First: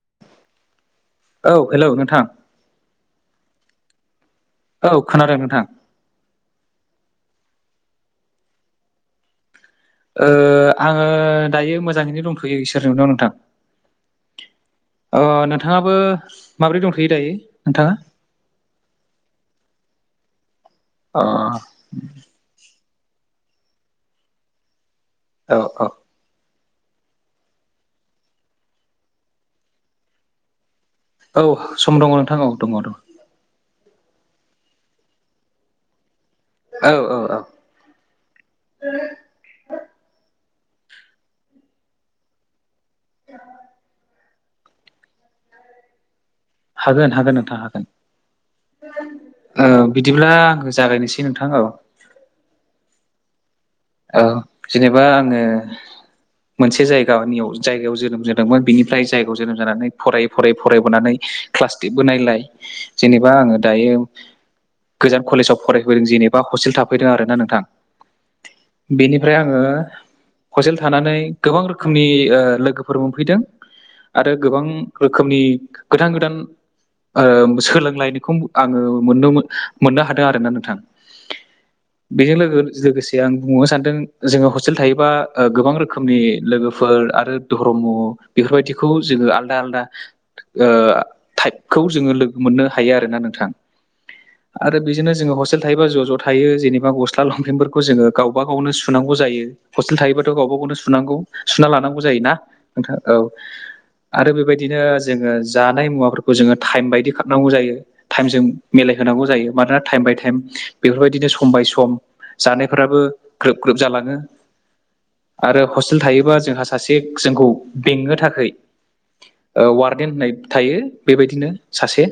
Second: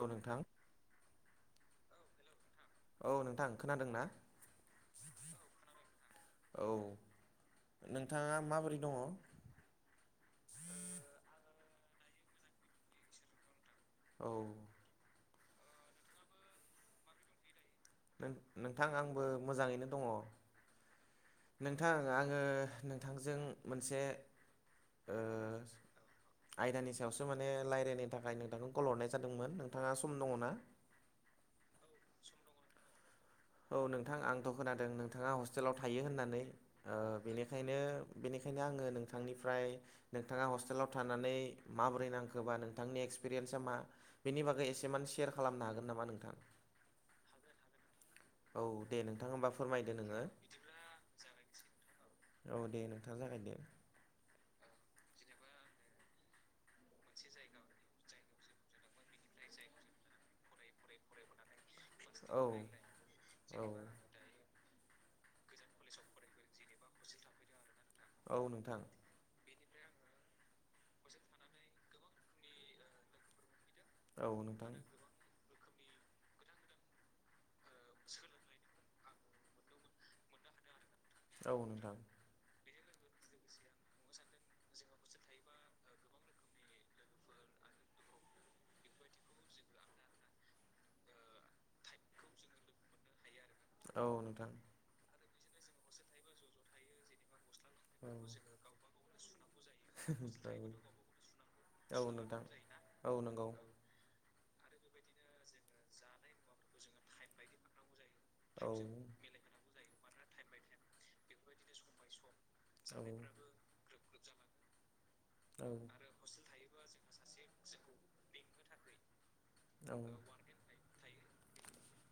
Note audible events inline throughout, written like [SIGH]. औ नोंथां। औ हेलौ नोंथां। औ नोंथां खोनादों ना? औ खोनादों नोंथां औ नोंथाङा माबोरै दङ? ओ आङो दायो मोजाङैनो दंथ'यो इसोरनि अनाव नोंथां। औ। अ नोंथाङाबो माबोरै दंथ'यो दायो नोंथाङा? नों-नोंथां आंबो मोजाङैनो दङ। अ नोंथां आङो नोंथांजों मोनसे ओ औ औ आयदानि सायावसो माने लायरायनो थाखाय नोंथांखौ कल हरनाय जादोंमोन नोंथाङा सम दङना? औ सम दङ नोंथां औ दङ दङ। औ नोंथां आंथ' खोनादों नोंथाङा हस्टेलाव थायो होननानै औ ओ औ बेनि खायनो बेनिखायनो आङो नोंथांनिफ्राय नोंथाङा हस्टेलाव थानानै माबोरै नांखोबा नों नोंथांनि एक्सपिरियेन्स मा बेनि बागै एसेमान सेयार खालामनो हागोन नामा नोंथां? हागोन हागोन नोंथां हागोन। औ दे नोंथां होमबा ओ फोरमायदो नोङो बिदिब्ला आङो जागायनोसै नोंथां औ। औ दे नोंथां जागायदो। औ जेनेबा आङो मोनसे जायगानियाव जायगायाव जोनोम जा दोंमोन बिनिफ्राय जायगायाव जोनोम जानानै फरायै फरायै फरायबोनानै क्लास औ देदबोनायलाय जेनेबा आङो औ दायो गोजान कलेजाव फरायफैदों जेनेबा हस्टेल थाफैदों आरो ना नोंथां। औ नोंथां। बेनिफ्राय आङो हस्टेल थानानै गोबां रोखोमनि ओ लोगोफोर मोनफैदों। औ आरो गोबां नोंथां रोखोमनि गोदान गोदान ओ सोलोंलायनायखौ आङो मोनदोंमोन मोननो हादों आरो ना नोंथां। औ नोंथां। बेजों लोगो-लोगोसे आं बुंबावनो सानदों जोङो हस्टेल थायोबा ओ गोबां रोख रोखोमनि लोगोफोर आरो धर्म बेफोरबायदिखौ जोङो आलदा आलदा ओ टाइपखौ जोङो लोगो मोननो हायो आरोना नोंथां। औ नोंथां। आरो बेजोंनो जोङो हस्टेल थायोबा ज' ज' थायो जेनेबा गस्ला लंफेेनफोरखौ जों औ गावबा गावनो सुनांगौ जायो हस्टेल थायोबाथ' गावबा गावनो सुनांगौ सुना औ लानांगौ जायो ना। नोंथां नोंथां औ आरो बेबायदिनो जोङो जानाय मुवाफोर खौ जोङो टाइम बायदि खारनांगौ जायो टाइम जों औ मिलायहोनांगौ जायो मानोना टाइम बाय टाइम बेफोरबायदिनो सम बाय सम जानायफोराबो ग्रोब ग्रोब जालाङो। आरो औ हस्टेल थायोबा जोंहा सासे जोंखौ बेंनो थाखै ओ वार्डेन होननाय थायो बेबायदिनो सासे।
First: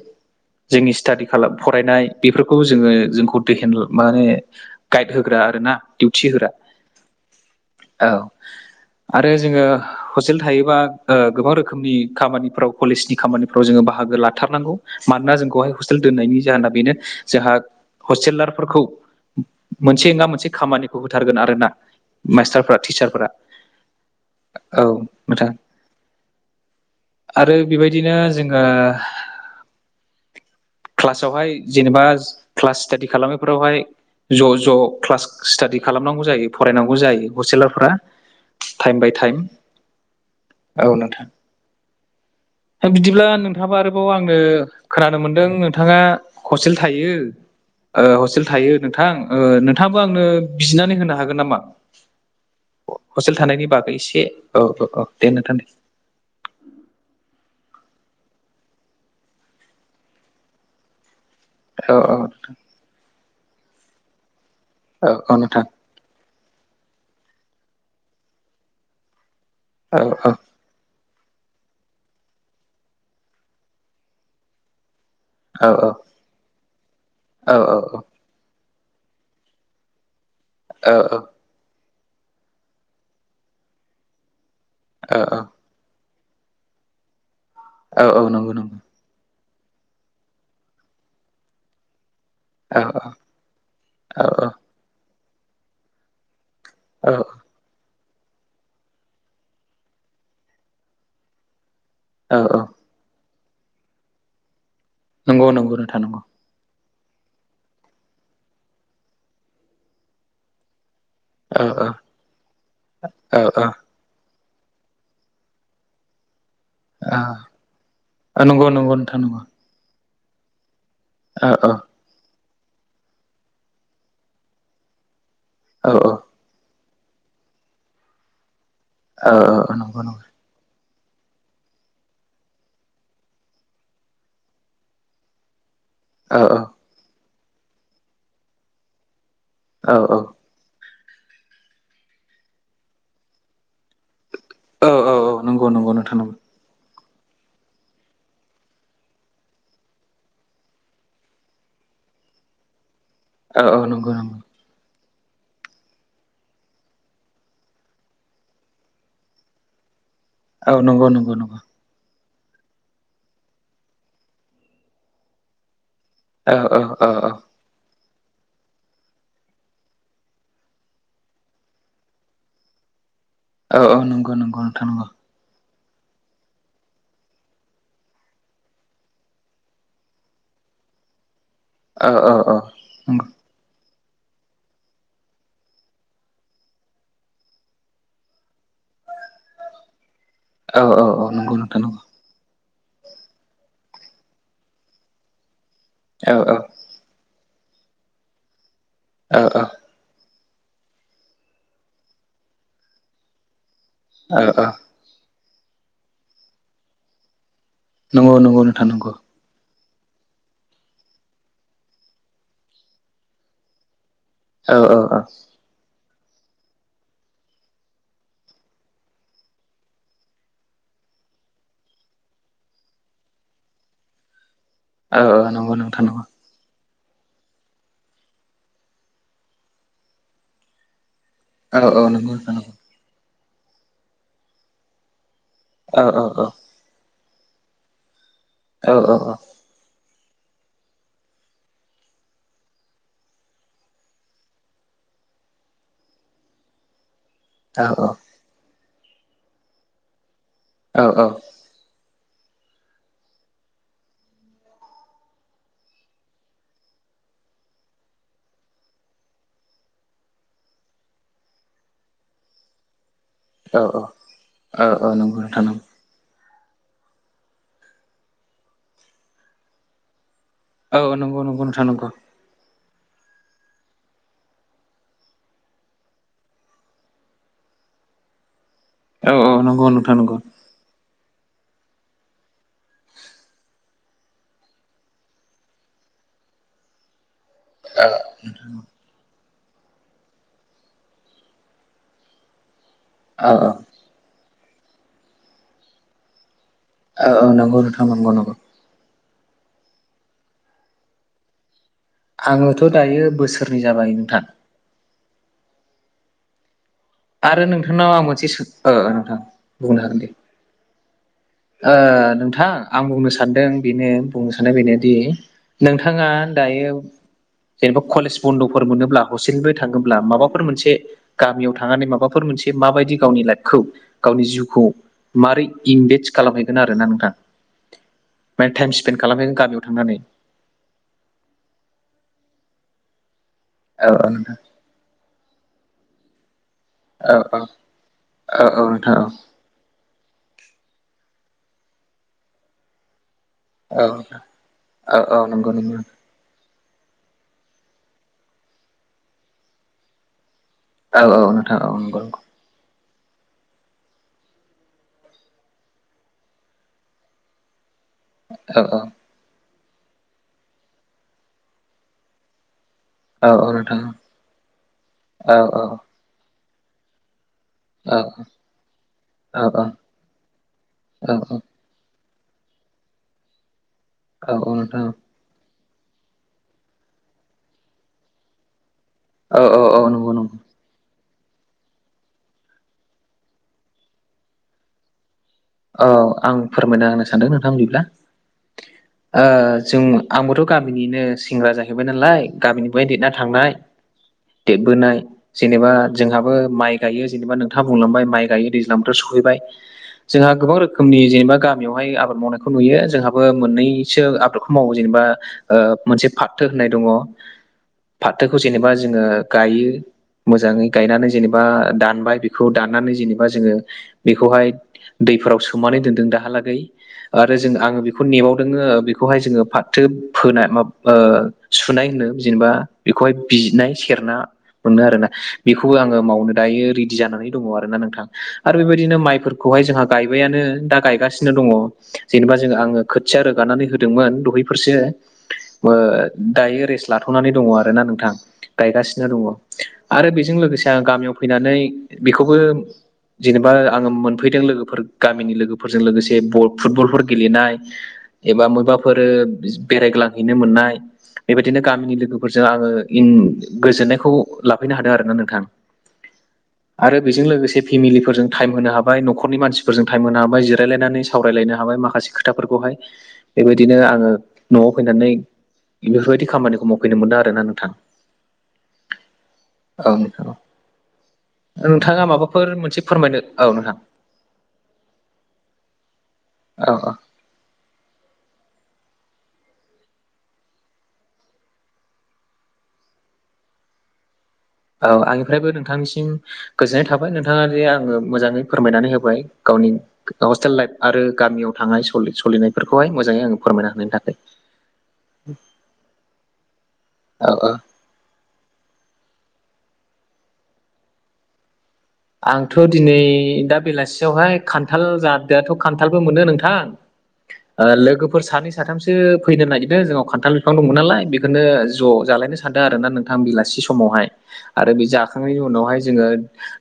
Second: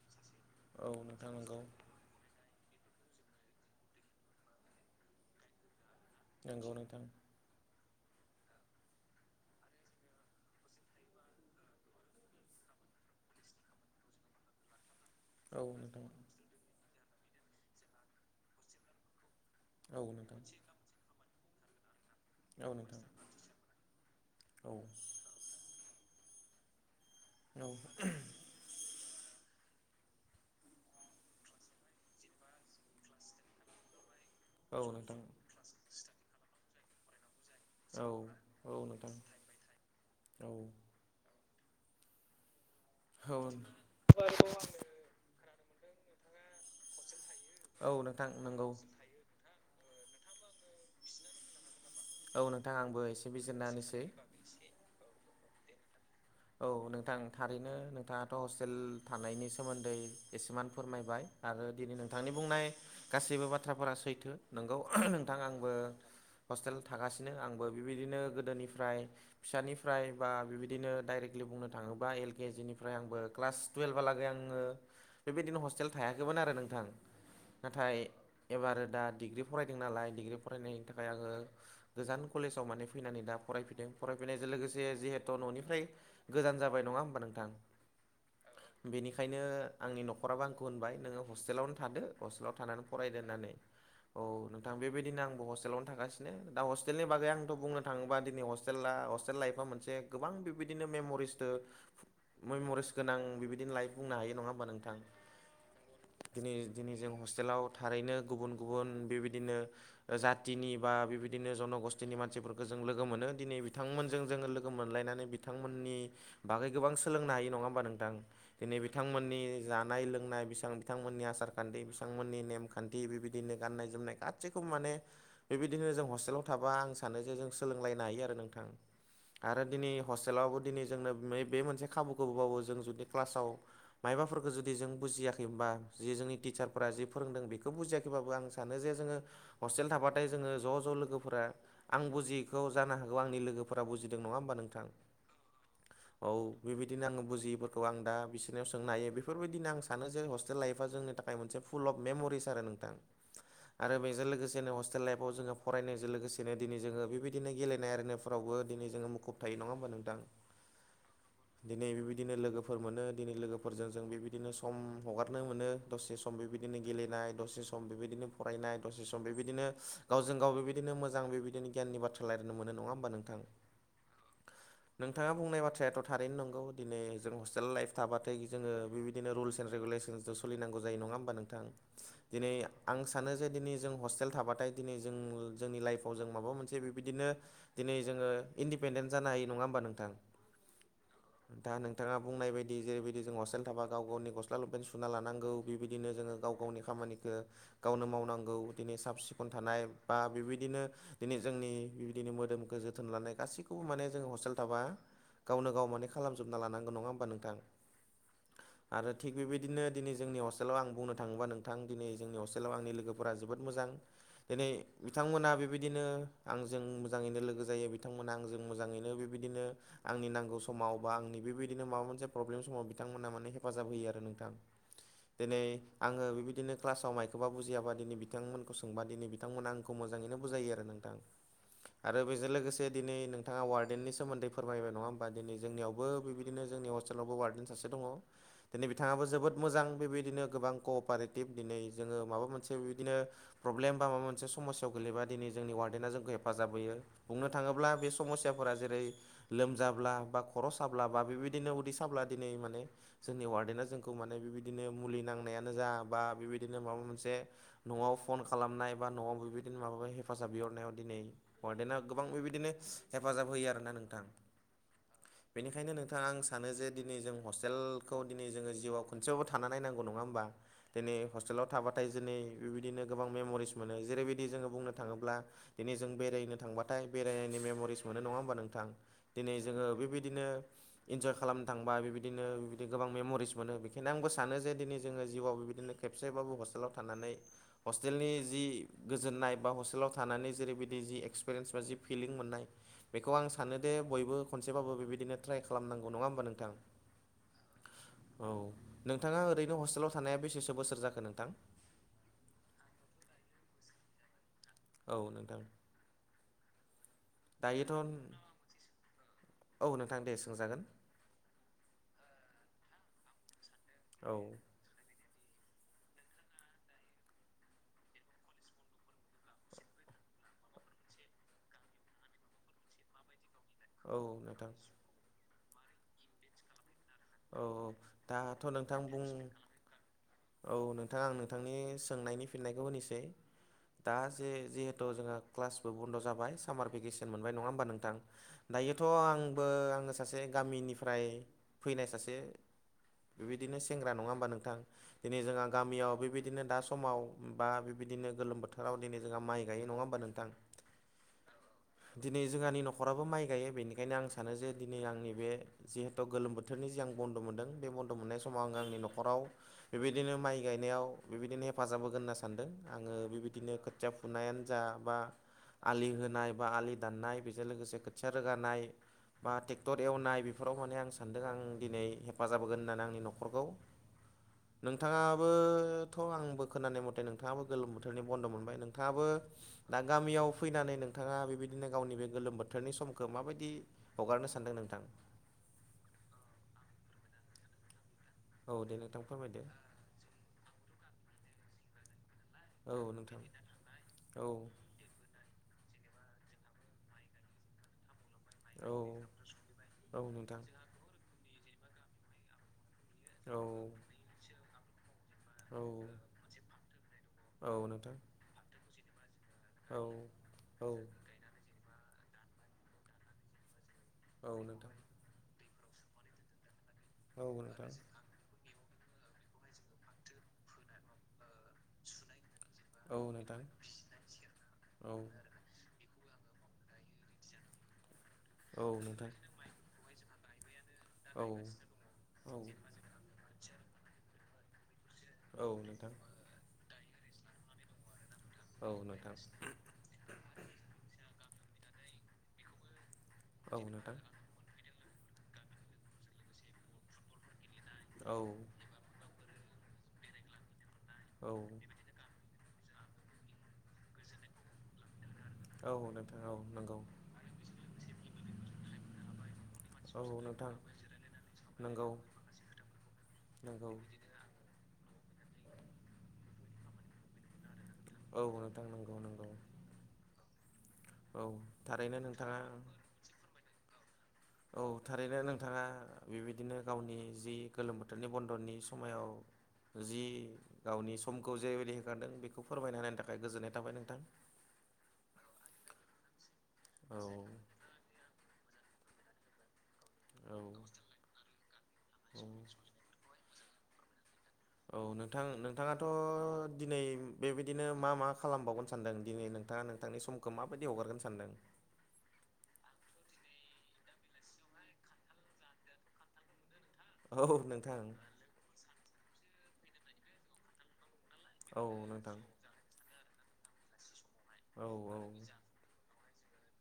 जोंनि स्टाडि नोंथां खालाम नंगौ फरायनाय बेफोरखौ जोङो जोंखौ दहेन माने गाइड होग्रा आरोना। दिउटि होग्रा नंगौ नोंथां औ आरो जोङो हस्टेल थायोबा ओ गोबां रोखोमनि खामानिफ्राव कलेजनि खामानिफ्राव जोङो बाहागो लाथारनांगौ। मानोना औ जोंखौहाय हस्टेल नोंथां दोननायनि जाहोना बेनो जोंहा हस्टेलारफोरखौ औ मोनसे नङा नोंथां मोनसे खामानिखौ होथारगोन आरोना। औ मास्टारफ्रा नोंथां टिचारफोरा औ नोंथां। आरो औ बेबायदिनो जोङो क्लासावहाय जेनेबा क्लास स्टाडि खालामनायफोरावहाय ज' ज' औ नोंथां क्लास स्टाादि खालामनांगौ जायो फरायनांगौ जायो हस्टेलाव पुरा औ औ टाइम बा नोंथां टाइम। औ नोंथां। बिदिब्ला औ नोंथाङाबा आरोबाव आंनो खोनानो मोनदों नोंथाङा हस्टेल थायो। औ ओ नोंथां हस्टेल नंगौ थायो नोंथां ओ नोंथांङाबो आंनो बिजनानै होनो हागोन नामा? औ नोंथां आंबो एसे हस्टेल बिजिरना थानायनि बागै होनोसै एसे औ औ औ दे नोंथां दे औ नोंथां थारैनो नोंथाङाथ' हस्टेल थानायनि सोमोन्दै एसेमान फोरमायबाय। आरो औ दिनै नोंथांनि बुंनाय गासैबो बाथ्राफोरा सैथो। नोंगौ औ नोंथां औ आंबो हस्टेल थागासिनो आंबो बेबायदिनो गोदोनिफ्राय औ फिसानिफ्राय बा औ बिबायदिनो बुनो थाङोबा एल केजिनिफ्राय आबो क्लास तुयेफआ लागे आङो बेबायदिनो औ हस्टेल थाया मोन आरो नोंथां। नाथाय एबारो दा डिग्रि फरायदों नालाय डिग्रि फरायनायनि औ थाखाय आङो गोजान कलेजाव माने फैनानै दा फरायफैदों। फरायफैनायजों लोगोसे जिहेथु न'निफ्राय गोजान जाबाय नङा होमबा नोंथां? औऔ नंगौ नंगौ बेनिखायनो आंनि न'खराबो आंखौ होनबाय नोङो हस्टेलावनो थादो। हस्टेलाव औ थानानै फराय औ दोननानै औ नोंथां बेबायदिनो आंबो हस्टेलावनो थांगासिनो दा हेल स्टेलनि औ बागै आंथ' बुंनो थाङोबा दिनै हस्टेला हस्टेल लाइफ आ मोनसे गोबां बिबायदिनो मेम' रिस्त औ औ मेम'रिस गोनां बेबायदिनो लाइफ बुंनो हायो नङा होमबा नोंथां? नंगौ नंगौ नोंथां नांगौ। दिनै दिनै जों हस्टेलाव थारैनो गुबुन गुबुन बेबायदिनो जाथिनि बा बेबायदि बिदिनो ओ ओ जन'गस्थिनि मानसिफोरखौ जों लोगो मोनो ओ दिनै ओ बिथांमोनजों जोङो लोगो मोनलायनानै बिथांमोननि बागै गोबां सोलोंनो हायो ओ नङा होमबा नोंथां नंगौ दिनै नंगौ नोंथां नंगौ बिथांमोननि जानाय लोंनाय बेबां बिथांमोननि ओ आसार ओ खान्थि बिथांमोननि नेमखान्थि बेबायदिनो गाननाय जोमनाय गासैखौबो माने औ बेबायदिनो जों हस्टेलाव थाबा आं सानो जे जों सोलोंलायनो हायो आरो नोंथां। औ आरो औ दिनै नंगौ नंगौ हस्टेलावबो दिनै जोंनो बे मोनसे खाबुखौबाबो जों जुदि क्लासाव मायबाफोरखौ जुदि जों बुजियाखै होनबा जि जोंनि औ औ टिचारफोरा जि फोरोंदों बेखौ बुजियाखैबाबो आं सानो जे जोङो हस्टेल औ थाबाथाय जोङो ज' ज' लोगोफोरा आं बुजियैखौ जानो हागौ आंनि लोगो फोर बजि नङा होमबा नोंथां औ औ नंगौ नंगौ नोंथां औ नंगौ बेबायदिनो आङो बुजिफोरखौ आं दा बिसोरनियाव सोंनो हायो बेफोरबायदिनो आं सानो जे हस्टेल लाइफआ जोंनि थाखाय मोनसे फुल अफ मेमरि आरो नोंथा। औ औ आरो नंगौ बेजों नंगौ लोगोसेनो हस टेल लाइफआव जोङो फरायनायजों लोगोसेनो दिनै जोङो बेबायदिनो गेलेनाय आरिनायफोरावबो दिनै जोङो मुुब थायो नङा होमबा नोंथां? औ नंगौ नंगौ नंगौ दिनै बेबायदिनो लोगोफोर मोनो दिनै लोगोफोरजों जों बेबायदिनो सम हगारनो मोनो दसे सम औ औ बेबायदिनो औ गेलेनाय दसे सम बेबायदिनो फरायनाय दसे सम बेबायदिनो गावजों गाव बेबायदिनो मोजां बेबायदिनो गियाननि बाथ्रा सोलायनो मोन नङा होमबा नोंथां? औ औ नंगौ नंगौ नोंथां नगौ। नोंथाङा बुंनाय बाथ्राथ' थारैनो नंगौ दिनै जोंनि हस्टेल लाइफ थाबाथाय जोङो बेबायदिनो रुल्स एन्द रेगुलेसोन सोलिनांगौ जायो नङा होमबा नोंथां? औ औ दिनै औ आं नंगौ सानो जे दिनै जों हस्टेल थाबाथाय दिनै जों जोंनि लाइफआव जों माबा मोनसे बेबायदिनो दिनै जोङो इन्दिपेन्डेन्ट जानो हायो नङा होमबा नोंथां? औ औ औ। नंगौ दा नोंथां नंगौ नोंथाङा बुंनाय बायदि जेरैबायदि जों हस्टेल थाबा गाव गावनि गस्ला लबेन सुना लानांगौ बिबायदिनो औ जोङो गाव गावनि खामानिखौ गावनो मावनांगौ दिनै साब औ सिखन औ थानाय बा बेबायदिनो दिनै जोंनि बेबायदिनो मोदोमखौ जोथोन लानाय गासैखौबो माने जो हस्टेल औ थाबा गावनो गाव माने खालामजोबना लानांगौ नङा होमबा नोंथां? नंगौ नंगौ नोंथां आरो नंगौ। थिग बेबायदिनो दिनै जोंनि हस्टेलाव आं बुंनो थाङोबा नोंथां दिनै जोंनि हस्टेलाव आंनि लोगोफोरा जोबोद मोजां दिनै औ औ औ बिथांमोना बेबायदिनो आंजों मोजाङैनो लोगो जायो बिथांमोनहा आंजों मोजाङैनो बेबायदिनो आंनि नांगौ समाव बा आंनि बेबायदिनो माबा मोनसे प्रब्लेम समाव बिथांमोना माने हेफाजाब होयो आरो नोंथां। औ औ दिनै नंगौ नोंथां आङो नंगौ बेबायदिनो क्लासाव माइखौबा बुजियाबा दिनै बिथांमोनखौ सोंबा दिनै बिथांमोना आंखौ मोजाङैनो बुजायो आरो नोंथां। औ औ आरो नंगौ बेजों नोंथां नंगौ लोगोसे दिनै नोंथाङा वार्डेननि सोमोन्दै फोरमायबाय नङा होमबा दिनै जोंनियावबो औ औ औ बिबायदिनो जोंनि हस्टेलावबो वार्डेन सासे दङ दिनै औ औ बिथाङाबो जोबोद मोजां बेबायदिनो गोबां कपारेटिभ दिनै जोङो माबा मोनसे बिदिनो प्रब्लेम बा माबा मोनसे समस्यायाव गो गैबा दिनै जोंनि वार्डेना जोंखौ हेफाजाब होयो। बुंनो थाङोब्ला बे समस्याफोरा जेरै लोमजाब्ला बा खर' साब्ला बा बेबायदि बिदिननो उदै साब्ला दिनै माने जोंनि वार्डेना जोंखौ माने बेबायदिनो मुलि नांनायानो जा बा बेबायदिनो माबा मोनसे न'आव फन खालामनाय बा न'आव बेबायदिनो माबा हेफाजाब बिहरनायाव दिनै हरडेन्टआव गोबां बेबायदिनो हेफाजाब होयो औ आरोना नोंथां। औ नंगौ नोंथां नंगौ बेनिखायनो नोंथाङा आं स सानो जे दिनै जों हस्टेलखौ दिनै जोङो जिउआव खनसेयावबो थानानै नायनांगौ नङा होमबा। औ दिनै नंगौ नंगौ हस्टेलाव नोंथां थाबाथाय नंगौ दिनै बेबायदिनो गोबां मेम'रिस मोनो जेरैबायदि जोङो बुंनो थाङोब्ला दिनै जों बेरायनो थांबाथाय बेरायनायनि मेमरिस मोनो नङा होमबा नोंथां। औ औ दिनै जोङो नंगौ नोंथां नंगौ बेबायदिनो इन्जय खालामनो थांबा बेबायदिनो बिदिनो गोबां मेम'रिस मोनो बेनिखायनो आंबो सानो जे दिनै जोङो जिउआव बिबायदिनो खेबसेबाबो हस्टेलाव थानानै औ हस्टेलनि जि गोजोन्नाय बा हस्टेलाव थानानै जेरैबायदि जि एक्सपिरियेन्स बा जि फिलिं मोननाय बेखौ आं औ सानो दे बयबो खनसेबाबो बेबायदिनो ट्राइ खालामनांगौ नङा होमबा नोंथां। औ औ नंगौ नोंथां नंगौ औ नंगौ। नोंथाङा ओरैनो हस्टेलाव थानाया बेसेसो बोसोर जाखो नोंथां? आङोथ' दायो बोसोरनै जाबाय नोंथां। औ नोंथां। आरो दायोथ' नोंथांनाव आं मोनसे नोंथां औ बुंनो हागोन नोंथां दे। सोंजागोन। नोंथां आं बुंनो सानदों बेनो औ बुंनो साननाय बेनोदि नोंथाङा दायो जेनेबा कलेज बन्द'फोर मोनोब्ला हसेनोबो थाङोब्ला माबाफोर मोनसे गामियाव थांनानै माबाफोर मोनसे माबायदि गावनि लाइफ खौ औ गावनि नोंथां जिउखौ मारोरै इनभेस्ट खालामहैगोन आरोना नोंथां। औ दाथ' माने टाइम नोंथां स्पेन्ड बुं खालामहैगोन गामियाव थांनानै औ नोंथां आं नोंथांनि सोंनायनि फिननायखौ होनोसै। औ दा औ नोंथां जे जिहेथु जोंहा क्लासबो बन्द' जाबाय सामार औ भेकेसन औ मोनबाय नङा होमबा नोंथां। औ औ दायोथ' नोंथां आं बो आङो सासे गामिनिफ्राय फैनाय सासे बेबायदिनो औ सेंग्रा नङा होमबा नोंथां औ औ दिनै जोंहा नंगौ नंगौ गामियाव बेबायदिनो दा समाव बा बेबायदिनो गोलोम बोथोराव दिनै जोंहा माइ गायो नङा होमबा नोंथां। औ औ नोंथां औ नंगौ। दिनै जोंहानि न'खराबो माइ गायो बेनिखायनो आं सानो जे दिनै आंनि बे जिहेतु गोलोम बोथोरनि जि आं बन्द' मोनदों बे बन्द' मोननाय समाव औ आङो आंनि औ न'खराव बेबायदिनो माइ गायनायाव बेबायदिनो हेफाजाब होगोन होनना सानदों। आङो औ औ बेबायदिनो नोंथां खोथिया फुनायानो जा बा औ औ आलि होनाय बा आलि दाननाय बेजों लोगोसे औ खोथिया रोगानाय बा औ औ नोंथां ट्रेक्टर एवनाय बेफोराव माने आं औ सानदों आं। दिनै हेफाजाब होगोन होननानै आंनि न'खरखौ औ नोंथाङाबोथ' आंबो खोनानाय मथे नोंथाङाबो गोलोम बोथोरनि बन्द' मोनबाय नोंथाङाबो दा नंगौ गामियाव नंगौ फैनानै नों नोंथाङा बेबायदिनो गावनि बे गोलोम बोथोरनि समखौ माबायदि हगारनो सानदों नोंथां? औ आं फोरमायना होनो सानदों नोंथां बिदिब्ला औ दे नोंथां ओ फोरमायदो जों आंबोथ' गामिनिनो सेंग्रा जाहैबाय नालाय गामिनिफ्राय औ देरना नोंथां थांनाय औ देरबोनाय जेनेबा जोंहाबो माइ गायो जेनेबा नोंथाङा बुंलांबाय माइ गायो औ दैज्लां बोथोर सफैबाय, औ जोंहा नोंथां गोबां रोखोमनि जेनेबा गामियावहाय आबाद मावनायखौ नुयो जोंहाबो औ मोननैसो आबाद समाव जेनेबा औ मोनसे फाथो होननाय दङ औ नोंथां फाथोखौ जेनेबा जोङो गायो औ मोजाङै औ गायनानै जेनेबा दानबाय बेखौ दाननानै जेनेबा जोङो औ बेखौहाय नोंथां दैफोराव सोमनानै दोनदों दाहालागै औ आरो जों नोंथां आङो बेखौ बेखौ नेबावदोङो बेखौहाय जोङो फाथो फोनाय माबा ओ सुनाय होनो जेनेबा औ नोंथां औ बेखौहाय नोंथां बिनाय सेरना मोनो औ आरोना बेखौबो आङो मावनो दायो रेडि जानानै दङ आरोना नोंथां आरो औ बेबायदिनो नोंथां माइफोरखौहाय जोंहा, गायबायानो दा औ गायगासिनो दङ जेनेबा जों आङो खोथिया रोगानानै होदोंमोन दहैफोरसो नोंथां औ नोंथां दायो रेस्ट लाथ'नानै दङ आरो ना नोंथां औ गायगासिनो दङ आरो बेजों लोगोसे आं गामियाव फैनानै बेखौबो, जेनेबा आङो मोनफैदों लोगोफोर गामिनि लोगोफोरजों लोगोसे फुटबलफोर गेलेनाय, एबा बबेबाफोर बेरायग्लांहैनो मोननाय औ बेबायदिनो गामिनि लोगो फोरजों आङो गोजोननायखौ लाफैनो हादों आरोना नोंथां, औ नोंथां औ नंगौ आरो बेजों लोगोसे फेमिलिफोरजों टाइम होनो हाबाय न'खरनि मानसि फोरजो औ थाहेम होनो हाबाय नोंथां जिराय लायनानै सावराय लायनो हाबाय नंगौ खोफोरखौहाय नंगौ बेबायदिनो आङो, न'आव फैनानै बेफोरबायदि खामानिखौ मावफैनो मोनदों आरोना नोंथां, औ नोंथां नंगौ नंगौ, औ नोंथां औ थारैनो नोंथाङा, फोरमायनो औ नोंथां औ थारैनो नोंथाङा बेबायदिनो औ औ गावनि, जि गोलोम बोथोरनि बन्द'नि समायाव जि गावनि समखौ जेरैबायदि होखारदों बेखौ फोरमायना होनायनि थाखाय गोजोननाय थाबाय नोंथां औ आंनिफ्रायबो नोंथांनिसिम गोजोननाय औ थाबाय नोंथाङा जे आङो मोजाङै फोरमायनानै होबाय गावनि औ हस्टेल लाइफ आरो गामियाव थां औ सलिनायफोरखौहाय मोजाङै आङो फोरमायना होनानायनि थाखाय, औ नोंथां नोंथाङाथ' दिनै औ औ बेबायदिनो, मा मा खालामबावगोन सानदों दिनै नोंथाङा नोंथांनि समखौ माबायदि हगारगोन सानदों, आंथ' दिनै दा बेलासियावहाय खान्थाल जादो दाथ' खान्थालबो मोनो नोंथां औ ओ नोंथां लोगोफोर सानै साथामसो फैनो नागिरदों जोंनाव खान्थाल बिफां दंमोन नालाय बे बेखौनो औ ज' नोंथां जालायनो सानदों आरो ना नोंथां बेलासि समावहाय औ आरो बे औ जाखांनायनि उनावहाय जोङो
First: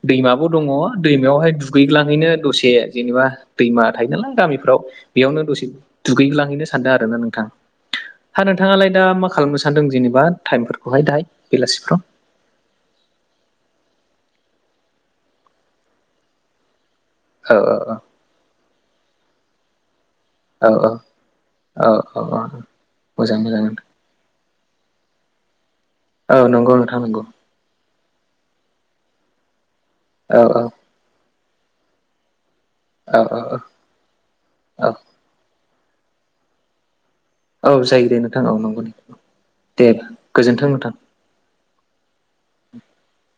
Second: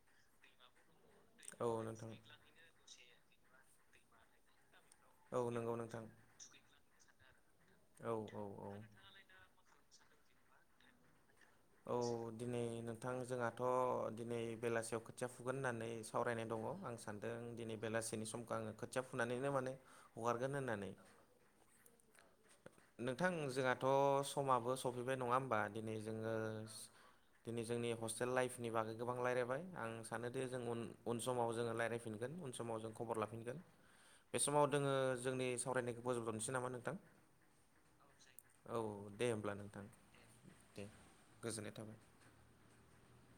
दैमाबो दङ दैमायावहाय औ नोंथां दुगैग्लांहैनो दसे जेनेबा दैमा थायो नालाय गामिफ्राव औ बेयावनो दसे नंगौ नोंथां दुगैलांहैनो सानदों आरो ना नोंथाङा औ औ हा औ नोंथाङालाय दा मा खालामगासिनो? सान्दों जेनेबा टाइमफोरखौहाय दाय, औ दिनै बिथां जोंहाथ' दिनै बेलासियाव खोथिया फुगोन होननानै सावरायनाय दङ आं सानदों औ दिनै बेलासिनि समखौ आङो खोथिया फुनानैनो माने हगारगोन औ होननानै, औ औ औ नोंथां मोजां मोजां जोंहाथ' समाबो सफैबाय नङा होमबा दिनै औ जोङो, नंगौ नोंथां नंगौ दिनै जोंनि हस्टेल लाइफनि बागै गोबां रायज्लायबाय आं औ सानोदि जों उन उन समाव जोङो रायलायफिनगोन उन समाव जों औ खबर औ लाफिनगोन बे समाव औ जोङो, जोंनि सावरायनायखौ बोजब'नोसै नामा नोंथां? औ जायोदे नोंथां औ नंगौनि दे होमब्ला नोंथां दे गोजोन्थों दे नोंथां गोजोननाय थाबाय। [INAUDIBLE]